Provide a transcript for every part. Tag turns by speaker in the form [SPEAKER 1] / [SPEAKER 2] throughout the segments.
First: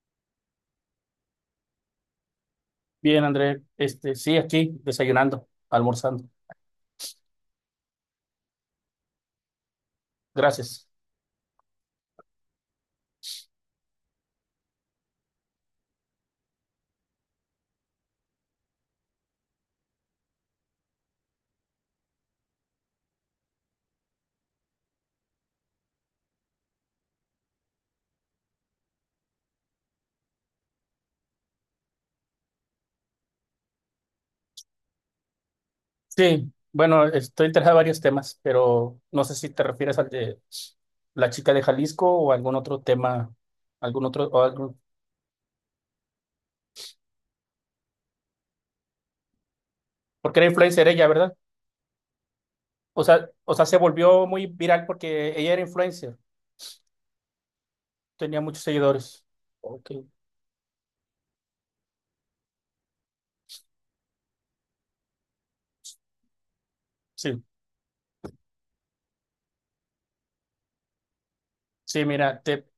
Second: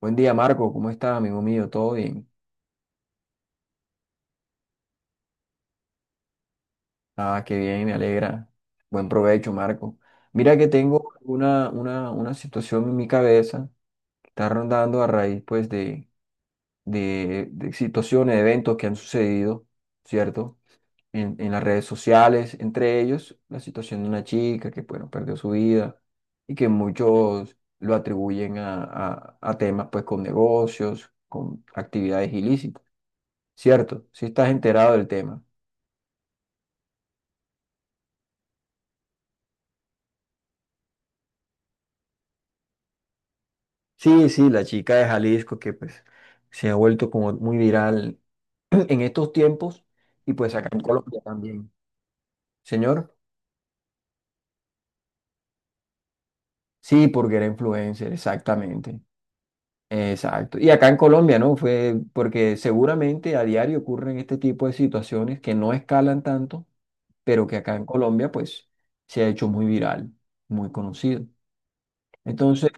[SPEAKER 1] Buen día, Marco. ¿Cómo estás, amigo mío? ¿Todo bien?
[SPEAKER 2] Bien, André, sí, aquí desayunando, almorzando.
[SPEAKER 1] Ah, qué bien, me alegra. Buen provecho, Marco. Mira que
[SPEAKER 2] Gracias.
[SPEAKER 1] tengo una situación en mi cabeza que está rondando a raíz, pues, de, de situaciones, eventos que han sucedido, ¿cierto? En las redes sociales, entre ellos la situación de una chica que, bueno, perdió su vida y que muchos lo atribuyen a temas, pues, con negocios, con actividades ilícitas. Cierto, si estás enterado del tema.
[SPEAKER 2] Sí, bueno, estoy interesado en varios temas, pero no sé si te refieres al de la chica de Jalisco o algún otro tema, algún otro,
[SPEAKER 1] Sí, sí, la chica de Jalisco que pues se ha vuelto como muy viral en estos tiempos y
[SPEAKER 2] porque era
[SPEAKER 1] pues acá en
[SPEAKER 2] influencer ella,
[SPEAKER 1] Colombia
[SPEAKER 2] ¿verdad?
[SPEAKER 1] también.
[SPEAKER 2] O
[SPEAKER 1] Señor,
[SPEAKER 2] sea, o sea, se volvió muy viral porque ella era influencer,
[SPEAKER 1] sí, porque era influencer,
[SPEAKER 2] tenía muchos
[SPEAKER 1] exactamente.
[SPEAKER 2] seguidores. Ok.
[SPEAKER 1] Exacto. Y acá en Colombia, ¿no? Fue porque seguramente a diario ocurren este tipo de situaciones que no escalan tanto,
[SPEAKER 2] Sí,
[SPEAKER 1] pero que acá en Colombia pues se ha hecho muy viral, muy conocido.
[SPEAKER 2] sí,
[SPEAKER 1] Entonces,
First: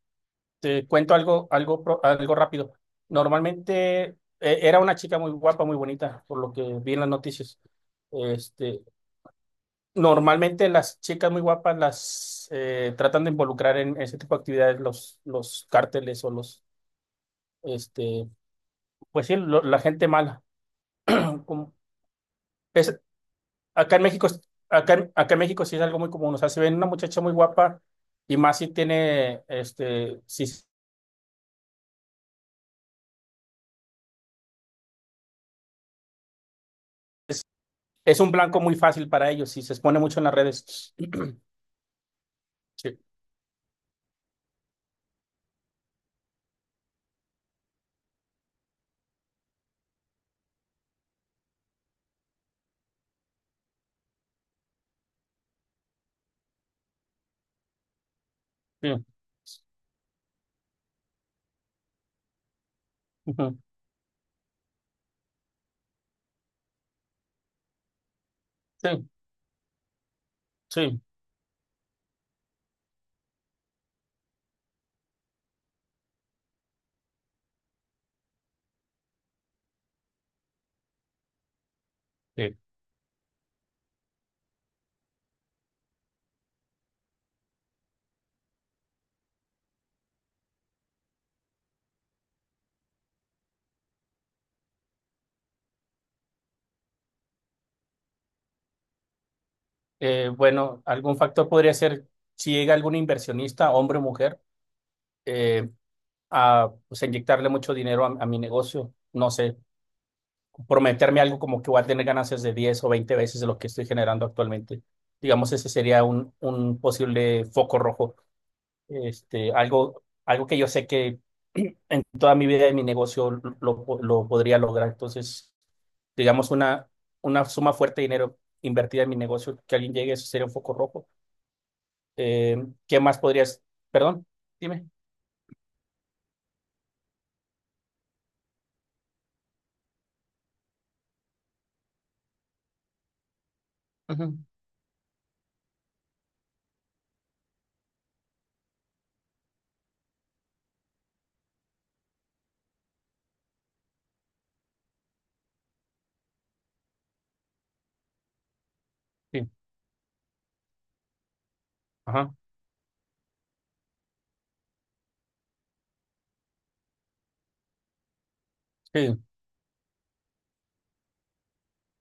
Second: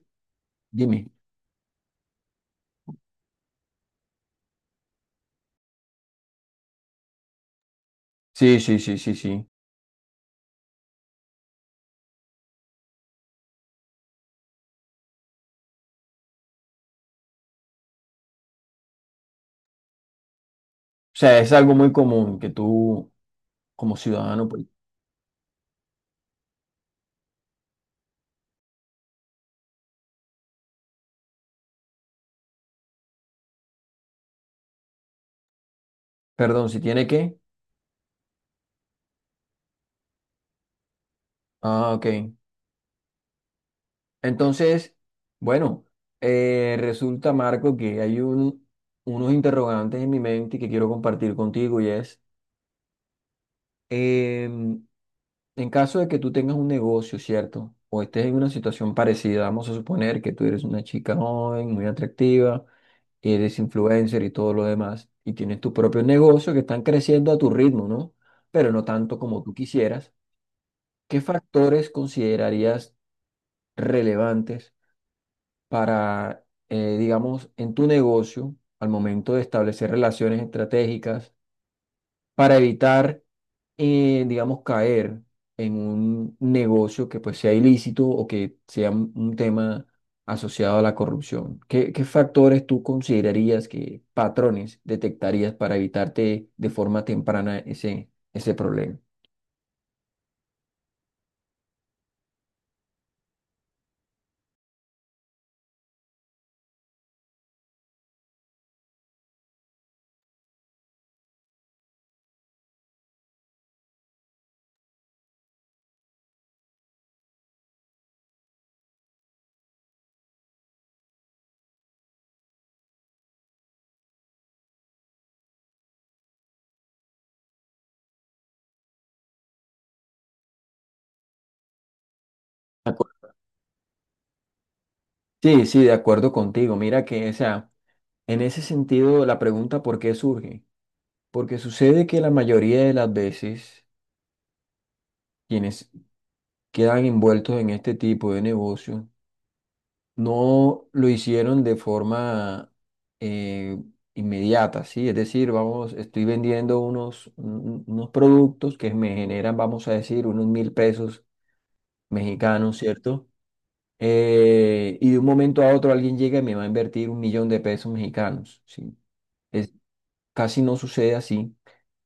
[SPEAKER 2] te
[SPEAKER 1] dime.
[SPEAKER 2] cuento algo, algo rápido. Normalmente era una chica muy guapa, muy bonita, por lo que vi en las noticias.
[SPEAKER 1] Sí, sí,
[SPEAKER 2] Este,
[SPEAKER 1] sí, sí, sí.
[SPEAKER 2] normalmente las chicas muy guapas las tratan de involucrar en ese tipo de actividades los cárteles o este, pues sí, la gente mala.
[SPEAKER 1] O sea, es
[SPEAKER 2] Como-
[SPEAKER 1] algo muy común que
[SPEAKER 2] es-
[SPEAKER 1] tú, como
[SPEAKER 2] acá en México,
[SPEAKER 1] ciudadano, pues,
[SPEAKER 2] acá, acá en México sí es algo muy común. O sea, si ven una muchacha muy guapa y más si tiene, si es,
[SPEAKER 1] perdón, si tiene que.
[SPEAKER 2] es un blanco muy fácil para ellos, si se expone mucho en las redes.
[SPEAKER 1] Ah, ok.
[SPEAKER 2] Sí,
[SPEAKER 1] Entonces, bueno, resulta, Marco, que hay unos interrogantes en mi mente que quiero compartir contigo y es, em, en caso de que tú tengas un negocio, ¿cierto? O estés en una situación
[SPEAKER 2] sí,
[SPEAKER 1] parecida, vamos a suponer que tú eres una chica joven, muy atractiva. Y
[SPEAKER 2] ujú,
[SPEAKER 1] eres influencer y todo lo demás, y tienes tu propio negocio que están creciendo a tu ritmo, ¿no? Pero no
[SPEAKER 2] sí,
[SPEAKER 1] tanto como tú quisieras.
[SPEAKER 2] sí,
[SPEAKER 1] ¿Qué factores considerarías relevantes para, digamos, en tu negocio al momento de establecer relaciones estratégicas
[SPEAKER 2] sí.
[SPEAKER 1] para evitar, digamos, caer en un negocio que pues sea ilícito o que sea un tema asociado a la corrupción? ¿Qué, qué factores tú considerarías que patrones detectarías para evitarte de forma temprana ese problema?
[SPEAKER 2] Bueno, algún factor podría ser si llega algún inversionista, hombre o mujer, eh, a pues, inyectarle mucho dinero a mi negocio. No sé, prometerme algo como que voy a tener ganancias de 10 o 20 veces de lo que estoy generando actualmente. Digamos, ese sería un posible foco rojo. Algo que yo sé que en toda mi vida de mi negocio lo podría lograr. Entonces, digamos, una suma fuerte de dinero invertida en mi negocio, que alguien llegue, eso sería un foco rojo. Eh,
[SPEAKER 1] De
[SPEAKER 2] ¿Qué más
[SPEAKER 1] acu-
[SPEAKER 2] podrías? Perdón, dime.
[SPEAKER 1] Sí, sí, de acuerdo contigo. Mira que, o sea, en ese sentido la pregunta ¿por qué surge? Porque sucede que la mayoría de las veces
[SPEAKER 2] Ujú.
[SPEAKER 1] quienes quedan envueltos en este tipo de negocio no lo hicieron de forma, eh, inmediata, ¿sí? Es decir, vamos, estoy vendiendo unos productos que me
[SPEAKER 2] Sí,
[SPEAKER 1] generan, vamos a decir, unos mil pesos
[SPEAKER 2] ajá,
[SPEAKER 1] mexicanos, ¿cierto? Y de un momento a otro alguien llega y me va a invertir 1.000.000 de pesos mexicanos, ¿sí?
[SPEAKER 2] sí,
[SPEAKER 1] Es, casi no sucede así,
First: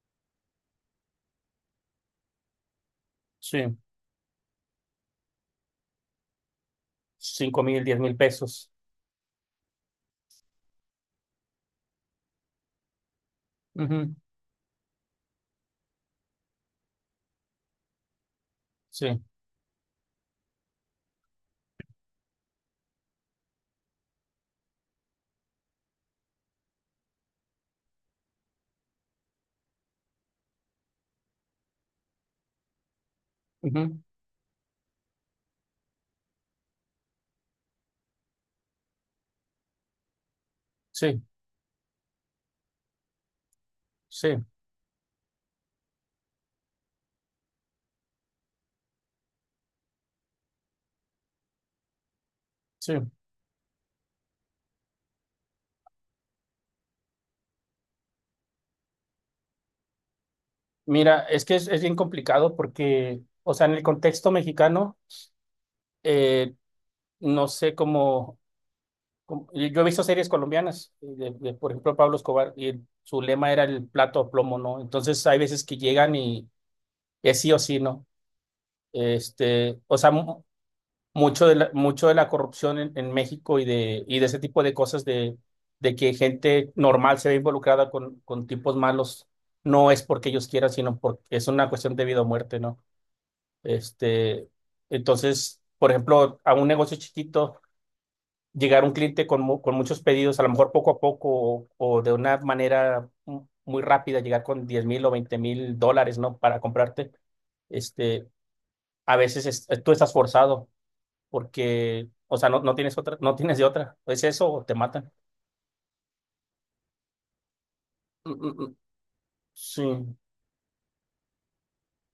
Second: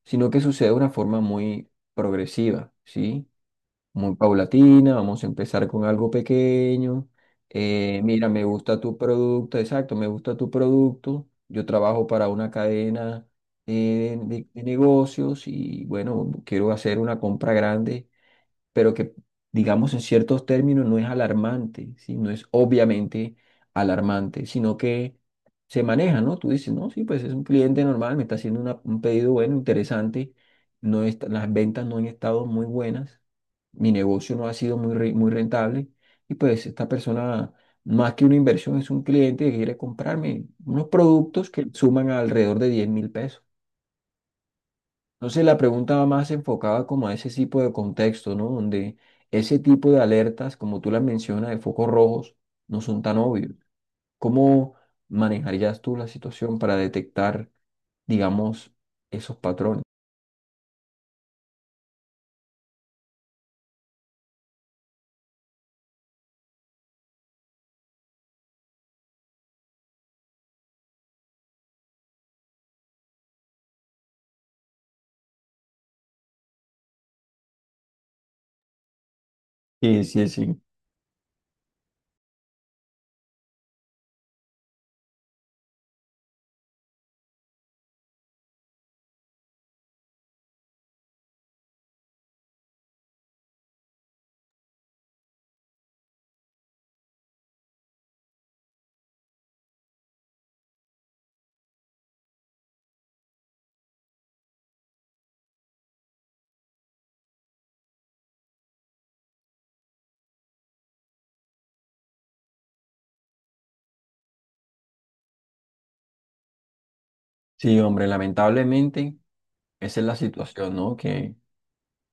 [SPEAKER 1] sino que sucede de una forma muy progresiva, ¿sí?
[SPEAKER 2] sí,
[SPEAKER 1] Muy paulatina, vamos a empezar con algo pequeño.
[SPEAKER 2] cinco mil, diez mil
[SPEAKER 1] Mira, me
[SPEAKER 2] pesos.
[SPEAKER 1] gusta tu producto, exacto, me gusta tu producto. Yo trabajo para una cadena,
[SPEAKER 2] Ujú,
[SPEAKER 1] de negocios y bueno, quiero hacer una compra grande, pero que
[SPEAKER 2] sí,
[SPEAKER 1] digamos en ciertos términos no es alarmante, ¿sí? No es obviamente alarmante, sino que se maneja, ¿no? Tú dices, no, sí, pues es un cliente normal, me está haciendo un pedido bueno, interesante. Las ventas no han estado muy buenas, mi
[SPEAKER 2] ujú,
[SPEAKER 1] negocio no ha sido muy, muy rentable, y pues esta persona, más que una inversión, es un cliente que quiere comprarme unos
[SPEAKER 2] sí,
[SPEAKER 1] productos que suman alrededor de 10.000 pesos.
[SPEAKER 2] sí,
[SPEAKER 1] Entonces la pregunta va más enfocada como a ese tipo de contexto, ¿no? Donde ese tipo de alertas, como tú las mencionas, de focos rojos, no
[SPEAKER 2] sí.
[SPEAKER 1] son tan obvios. ¿Cómo manejarías tú la situación para detectar, digamos, esos patrones?
[SPEAKER 2] Mira, es que es bien complicado porque, o sea, en el contexto mexicano, eh, no sé cómo. Y yo he visto series colombianas, por ejemplo, Pablo Escobar, y su lema era el plato a plomo, ¿no? Entonces hay veces que llegan y es sí o sí, ¿no? O
[SPEAKER 1] Sí,
[SPEAKER 2] sea,
[SPEAKER 1] sí, sí.
[SPEAKER 2] mucho de la corrupción en México y de ese tipo de cosas de que gente normal se ve involucrada con tipos malos, no es porque ellos quieran, sino porque es una cuestión de vida o muerte, ¿no? Este, entonces, por ejemplo, a un negocio chiquito llegar un cliente con, con muchos pedidos, a lo mejor poco a poco o de una manera muy rápida, llegar con 10 mil o 20 mil dólares, ¿no? Para comprarte, este, a veces tú estás forzado porque, o sea, no, no tienes otra, no tienes de otra. Es eso o te matan.
[SPEAKER 1] Sí, hombre,
[SPEAKER 2] Mm, mm, mm.
[SPEAKER 1] lamentablemente esa es la
[SPEAKER 2] Sí,
[SPEAKER 1] situación, ¿no? Que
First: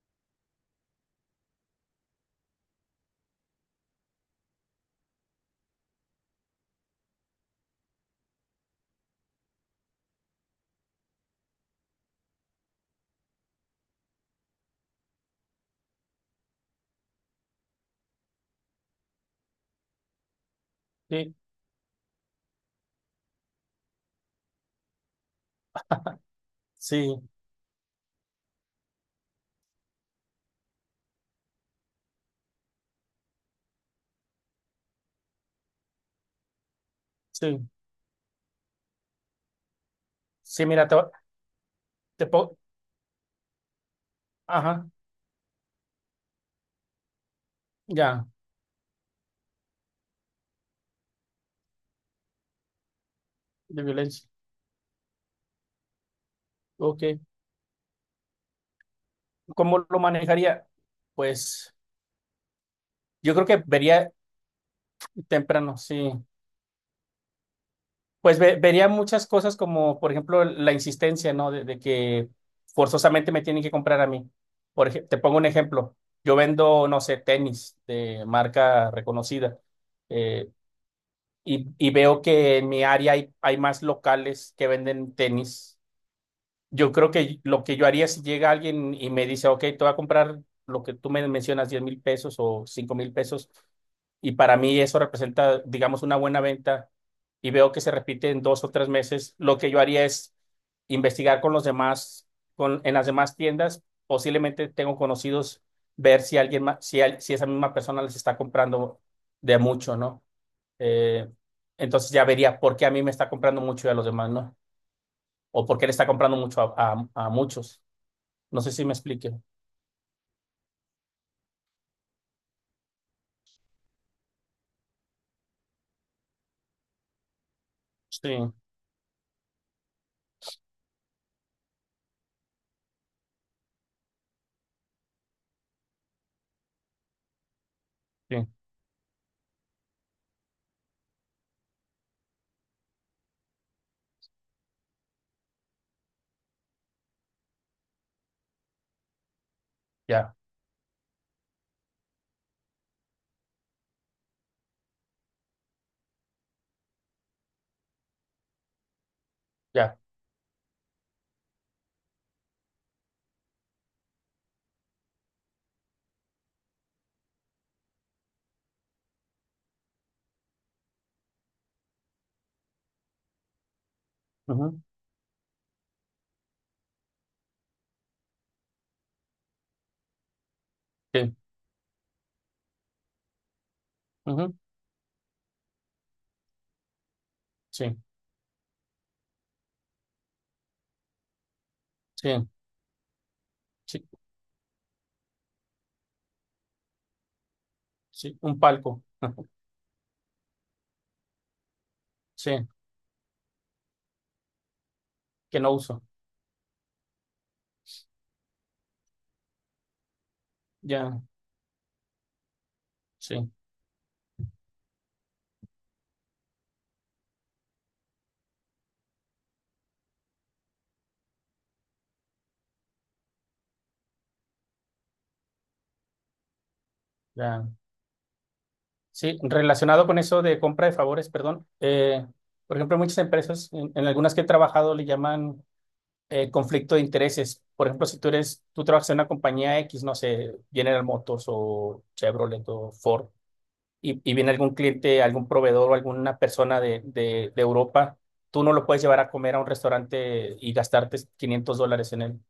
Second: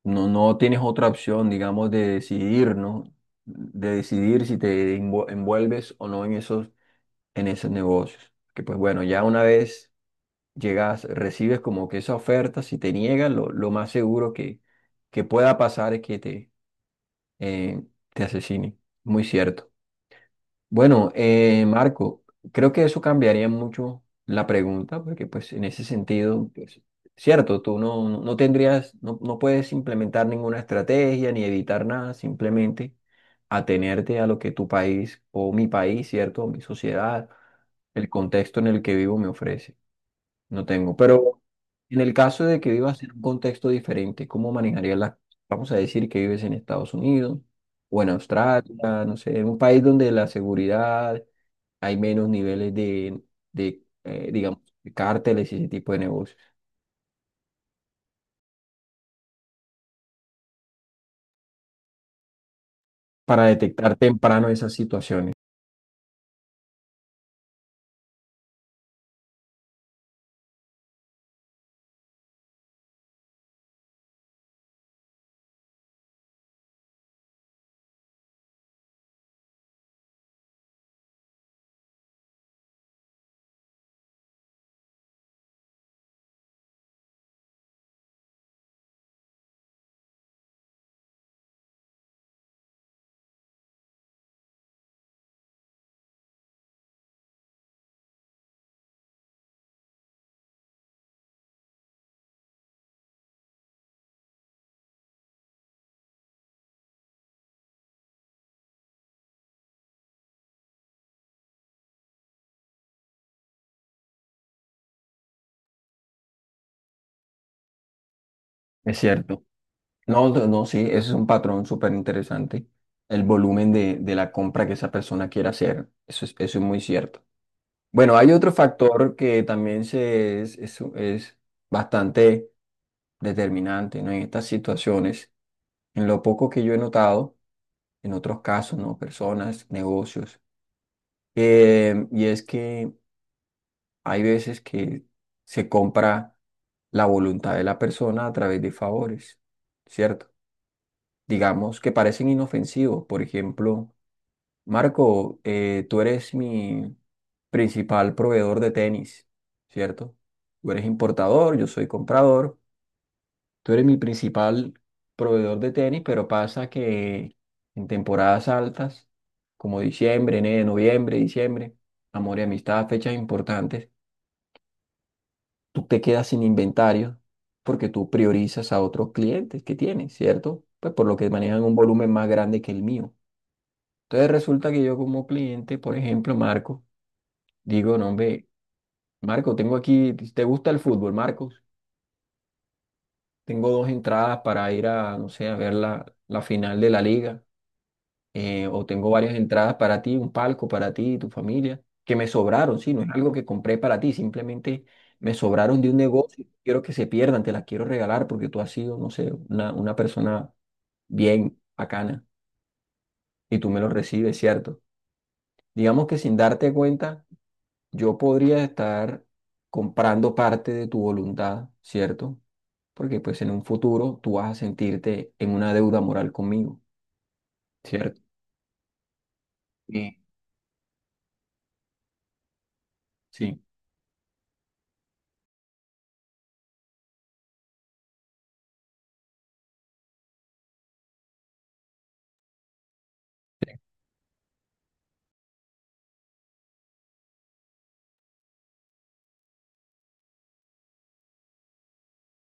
[SPEAKER 1] no, no tienes otra opción, digamos, de decidir, ¿no? De decidir si envuelves o no en esos, en esos negocios. Que pues bueno, ya una vez llegas, recibes como que esa oferta, si te niegan, lo más seguro que pueda pasar es que eh, te asesinen. Muy cierto. Bueno,
[SPEAKER 2] sí,
[SPEAKER 1] Marco, creo que eso cambiaría mucho la pregunta, porque pues en ese sentido, pues,
[SPEAKER 2] sí,
[SPEAKER 1] cierto, tú no tendrías, no puedes implementar ninguna estrategia ni evitar nada, simplemente atenerte a lo que tu país o mi país, cierto, o mi sociedad,
[SPEAKER 2] sí.
[SPEAKER 1] el contexto en el que vivo me ofrece. No
[SPEAKER 2] Sí,
[SPEAKER 1] tengo, pero en el
[SPEAKER 2] te
[SPEAKER 1] caso
[SPEAKER 2] puedo,
[SPEAKER 1] de que vivas en un contexto diferente, ¿cómo
[SPEAKER 2] ajá,
[SPEAKER 1] manejarías las cosas? Vamos a decir que vives en Estados Unidos o en
[SPEAKER 2] ya,
[SPEAKER 1] Australia, no sé, en un país donde la seguridad hay menos niveles de,
[SPEAKER 2] de
[SPEAKER 1] de
[SPEAKER 2] violencia.
[SPEAKER 1] eh, digamos, de cárteles y ese tipo de negocios,
[SPEAKER 2] Ok. ¿Cómo lo manejaría? Pues yo
[SPEAKER 1] para
[SPEAKER 2] creo que
[SPEAKER 1] detectar
[SPEAKER 2] vería
[SPEAKER 1] temprano esas situaciones?
[SPEAKER 2] temprano, sí. Pues vería muchas cosas como, por ejemplo, la insistencia, ¿no? De que forzosamente me tienen que comprar a mí. Te pongo un ejemplo. Yo vendo, no sé, tenis de marca reconocida eh, y veo que en mi área hay, hay más locales que venden tenis. Yo creo que lo que yo haría si llega alguien y me dice, ok, te voy a comprar lo que tú me mencionas, 10 mil pesos o 5 mil pesos, y para mí eso representa, digamos, una buena venta, y veo que se repite en dos o tres meses, lo que yo haría es investigar con los demás, en las demás tiendas, posiblemente tengo conocidos, ver si alguien más, si, si esa misma persona les está comprando de mucho, ¿no? Eh, entonces ya vería por qué a mí me está comprando mucho y a los demás, ¿no? O porque le está comprando mucho a, a muchos. No sé si me
[SPEAKER 1] Es
[SPEAKER 2] explique.
[SPEAKER 1] cierto. No, no, no, sí, ese es un patrón súper interesante, el volumen de la compra que esa persona quiere hacer, eso es muy cierto. Bueno,
[SPEAKER 2] Sí,
[SPEAKER 1] hay otro factor que también se es, es bastante determinante, ¿no? En estas situaciones, en lo poco que yo he notado, en otros
[SPEAKER 2] sí,
[SPEAKER 1] casos, ¿no? Personas, negocios, y es que hay veces que se compra la voluntad de la persona a través de favores, ¿cierto?
[SPEAKER 2] ya,
[SPEAKER 1] Digamos que parecen inofensivos, por ejemplo. Marco, tú eres mi principal proveedor de tenis,
[SPEAKER 2] ya.
[SPEAKER 1] ¿cierto? Tú eres importador, yo soy comprador. Tú eres mi principal proveedor de tenis, pero pasa que en temporadas altas, como diciembre, enero, noviembre, diciembre, amor y amistad, fechas importantes,
[SPEAKER 2] Ujú,
[SPEAKER 1] tú te quedas sin inventario porque tú priorizas a otros clientes que tienes, ¿cierto? Pues por lo que
[SPEAKER 2] sí,
[SPEAKER 1] manejan un volumen más grande que el mío. Entonces
[SPEAKER 2] ujú,
[SPEAKER 1] resulta que yo como cliente, por ejemplo, Marco,
[SPEAKER 2] sí,
[SPEAKER 1] digo, no, hombre, Marco, tengo aquí, ¿te gusta el fútbol, Marcos?
[SPEAKER 2] sí,
[SPEAKER 1] Tengo dos
[SPEAKER 2] sí,
[SPEAKER 1] entradas para ir a, no sé, a ver la, la final de la liga.
[SPEAKER 2] sí, un
[SPEAKER 1] Eh, o
[SPEAKER 2] palco.
[SPEAKER 1] tengo varias entradas para ti, un palco para ti y tu familia, que me
[SPEAKER 2] Sí,
[SPEAKER 1] sobraron, sí, no es algo que compré para ti, simplemente me
[SPEAKER 2] que no
[SPEAKER 1] sobraron de un
[SPEAKER 2] uso.
[SPEAKER 1] negocio. Quiero que se pierdan, te las quiero regalar porque tú has sido, no sé, una persona
[SPEAKER 2] Ya,
[SPEAKER 1] bien bacana
[SPEAKER 2] sí,
[SPEAKER 1] y tú me lo recibes, ¿cierto? Digamos que sin darte cuenta, yo podría estar comprando parte de tu voluntad, ¿cierto? Porque pues en un futuro tú vas a sentirte en una deuda moral conmigo,
[SPEAKER 2] ya.
[SPEAKER 1] ¿cierto?
[SPEAKER 2] Sí, relacionado con
[SPEAKER 1] Sí,
[SPEAKER 2] eso de compra de favores, perdón. Eh, por ejemplo, muchas
[SPEAKER 1] sí,
[SPEAKER 2] empresas, en algunas que he trabajado, le llaman conflicto de intereses. Por ejemplo, si tú eres, tú trabajas en una compañía X, no sé, General Motors o Chevrolet o Ford,
[SPEAKER 1] sí,
[SPEAKER 2] y viene algún cliente, algún proveedor o alguna persona de Europa, tú no lo puedes llevar a comer a un restaurante y gastarte $500 en él.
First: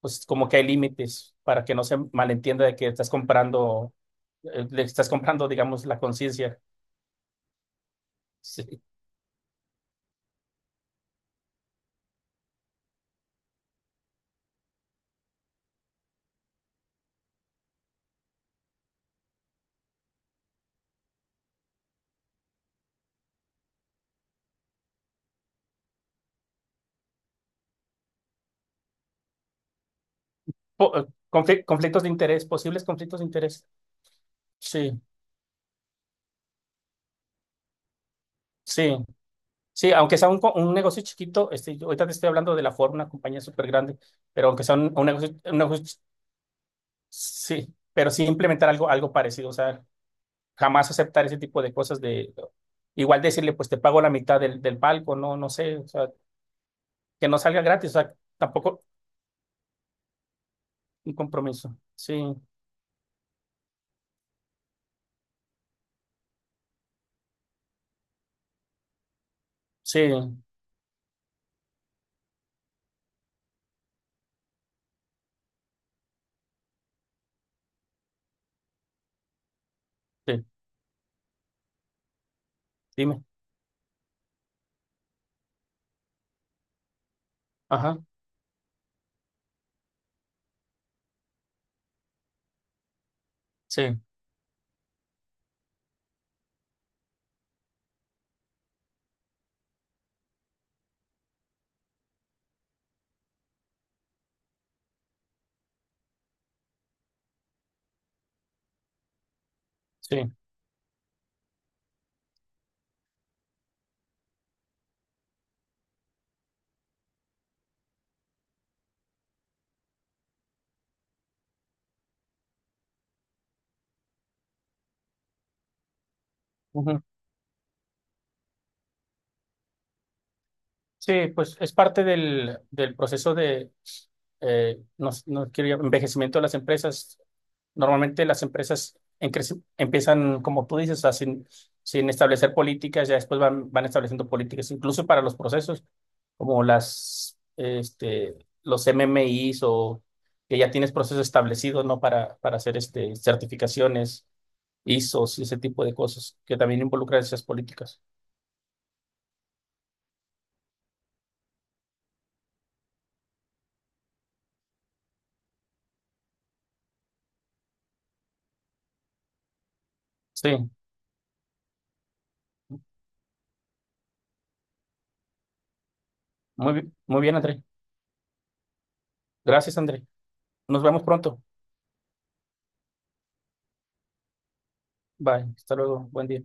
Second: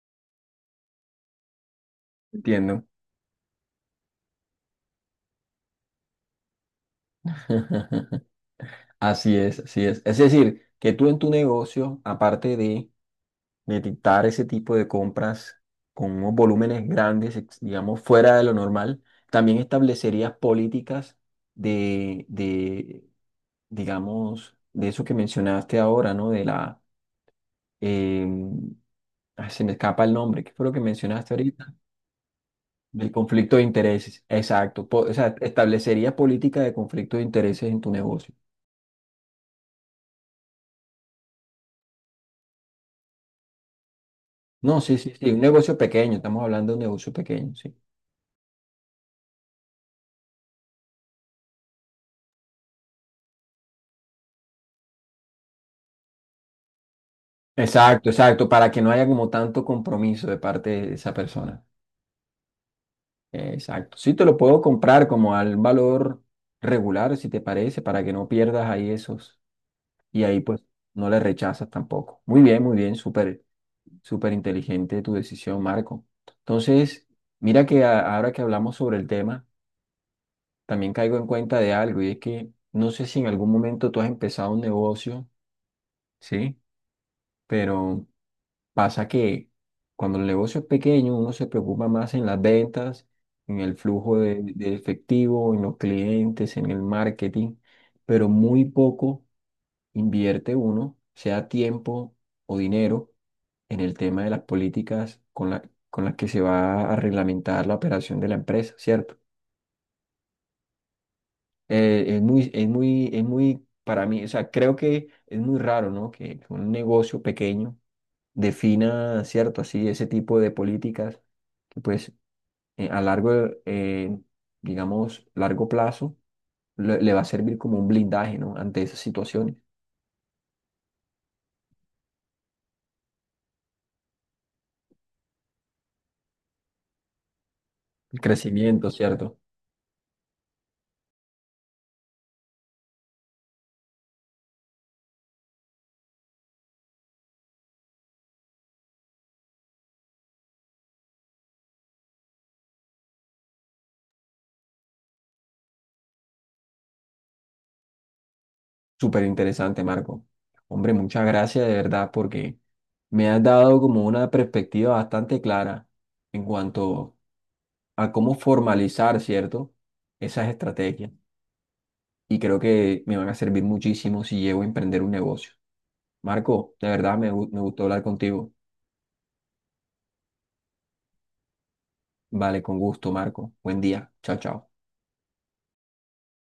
[SPEAKER 2] Pues como que hay límites para que no se malentienda de
[SPEAKER 1] entiendo.
[SPEAKER 2] que estás comprando, le estás comprando, digamos, la conciencia. Sí.
[SPEAKER 1] Así es, así es. Es decir, que tú en tu negocio, aparte de, dictar ese tipo de compras con unos volúmenes grandes, ex- digamos, fuera de lo normal, también establecerías políticas de, de, digamos, de eso que mencionaste ahora, ¿no? De la, em, se me escapa el nombre, ¿qué fue lo que mencionaste ahorita?
[SPEAKER 2] Conflictos de interés, posibles
[SPEAKER 1] Del
[SPEAKER 2] conflictos de
[SPEAKER 1] conflicto de
[SPEAKER 2] interés.
[SPEAKER 1] intereses, exacto.
[SPEAKER 2] Sí,
[SPEAKER 1] Po- o sea, establecería política de conflicto de intereses en tu negocio.
[SPEAKER 2] sí. Sí, aunque sea un negocio chiquito, yo ahorita te estoy hablando de la forma, una compañía súper grande, pero aunque sea
[SPEAKER 1] No, sí,
[SPEAKER 2] un
[SPEAKER 1] sí,
[SPEAKER 2] negocio,
[SPEAKER 1] sí, un negocio pequeño, estamos hablando de un negocio pequeño,
[SPEAKER 2] sí,
[SPEAKER 1] sí.
[SPEAKER 2] pero sí implementar algo, algo parecido, o sea, jamás aceptar ese tipo de cosas de igual decirle, pues te pago la mitad del, del palco, no, no sé, o sea, que no salga gratis, o
[SPEAKER 1] Exacto,
[SPEAKER 2] sea,
[SPEAKER 1] exacto, para que
[SPEAKER 2] tampoco
[SPEAKER 1] no haya como tanto compromiso de parte de esa
[SPEAKER 2] un
[SPEAKER 1] persona.
[SPEAKER 2] compromiso. Sí,
[SPEAKER 1] Exacto. Sí, te lo puedo comprar como al valor regular, si te parece, para que no pierdas ahí esos.
[SPEAKER 2] sí,
[SPEAKER 1] Y ahí pues no le rechazas tampoco. Muy bien, súper, súper inteligente tu decisión, Marco. Entonces, mira que, ahora que hablamos sobre el tema,
[SPEAKER 2] sí,
[SPEAKER 1] también caigo en cuenta de algo y es que no sé si
[SPEAKER 2] dime.
[SPEAKER 1] en algún momento tú has empezado un negocio, ¿sí?
[SPEAKER 2] Ajá,
[SPEAKER 1] Pero pasa que cuando el negocio es pequeño uno se preocupa más en las ventas, en el
[SPEAKER 2] sí,
[SPEAKER 1] flujo de efectivo, en los clientes, en el marketing, pero muy poco invierte uno, sea tiempo o dinero, en el tema de las políticas con con las que se va a reglamentar la operación de la empresa, ¿cierto?
[SPEAKER 2] sí.
[SPEAKER 1] Es muy, para mí, o sea, creo que es muy raro, ¿no? Que un negocio pequeño defina, ¿cierto? Así, ese tipo de políticas que pues, eh, a largo, eh, digamos, largo plazo le,
[SPEAKER 2] Ujú.
[SPEAKER 1] le va a servir como un blindaje, ¿no? Ante esas situaciones.
[SPEAKER 2] Sí, pues es parte del, del proceso de no, no quiero envejecimiento de las empresas.
[SPEAKER 1] El
[SPEAKER 2] Normalmente las
[SPEAKER 1] crecimiento,
[SPEAKER 2] empresas en
[SPEAKER 1] ¿cierto?
[SPEAKER 2] empiezan, como tú dices, o sea, sin, sin establecer políticas, ya después van, van estableciendo políticas, incluso para los procesos. Como las, los MMIs o que ya tienes procesos establecidos, ¿no? Para hacer este, certificaciones, ISOs y ese tipo de cosas que también involucran esas políticas.
[SPEAKER 1] Súper interesante, Marco. Hombre, muchas gracias de verdad porque me has dado como una perspectiva bastante clara en cuanto a cómo formalizar, ¿cierto? Esas
[SPEAKER 2] Sí,
[SPEAKER 1] estrategias. Y creo que me van a servir muchísimo si llego a emprender un negocio. Marco, de verdad
[SPEAKER 2] muy
[SPEAKER 1] me,
[SPEAKER 2] bien,
[SPEAKER 1] me
[SPEAKER 2] André.
[SPEAKER 1] gustó hablar contigo.
[SPEAKER 2] Gracias, André. Nos vemos pronto.
[SPEAKER 1] Vale, con gusto, Marco. Buen día. Chao, chao.
[SPEAKER 2] Bye. Hasta luego. Buen día.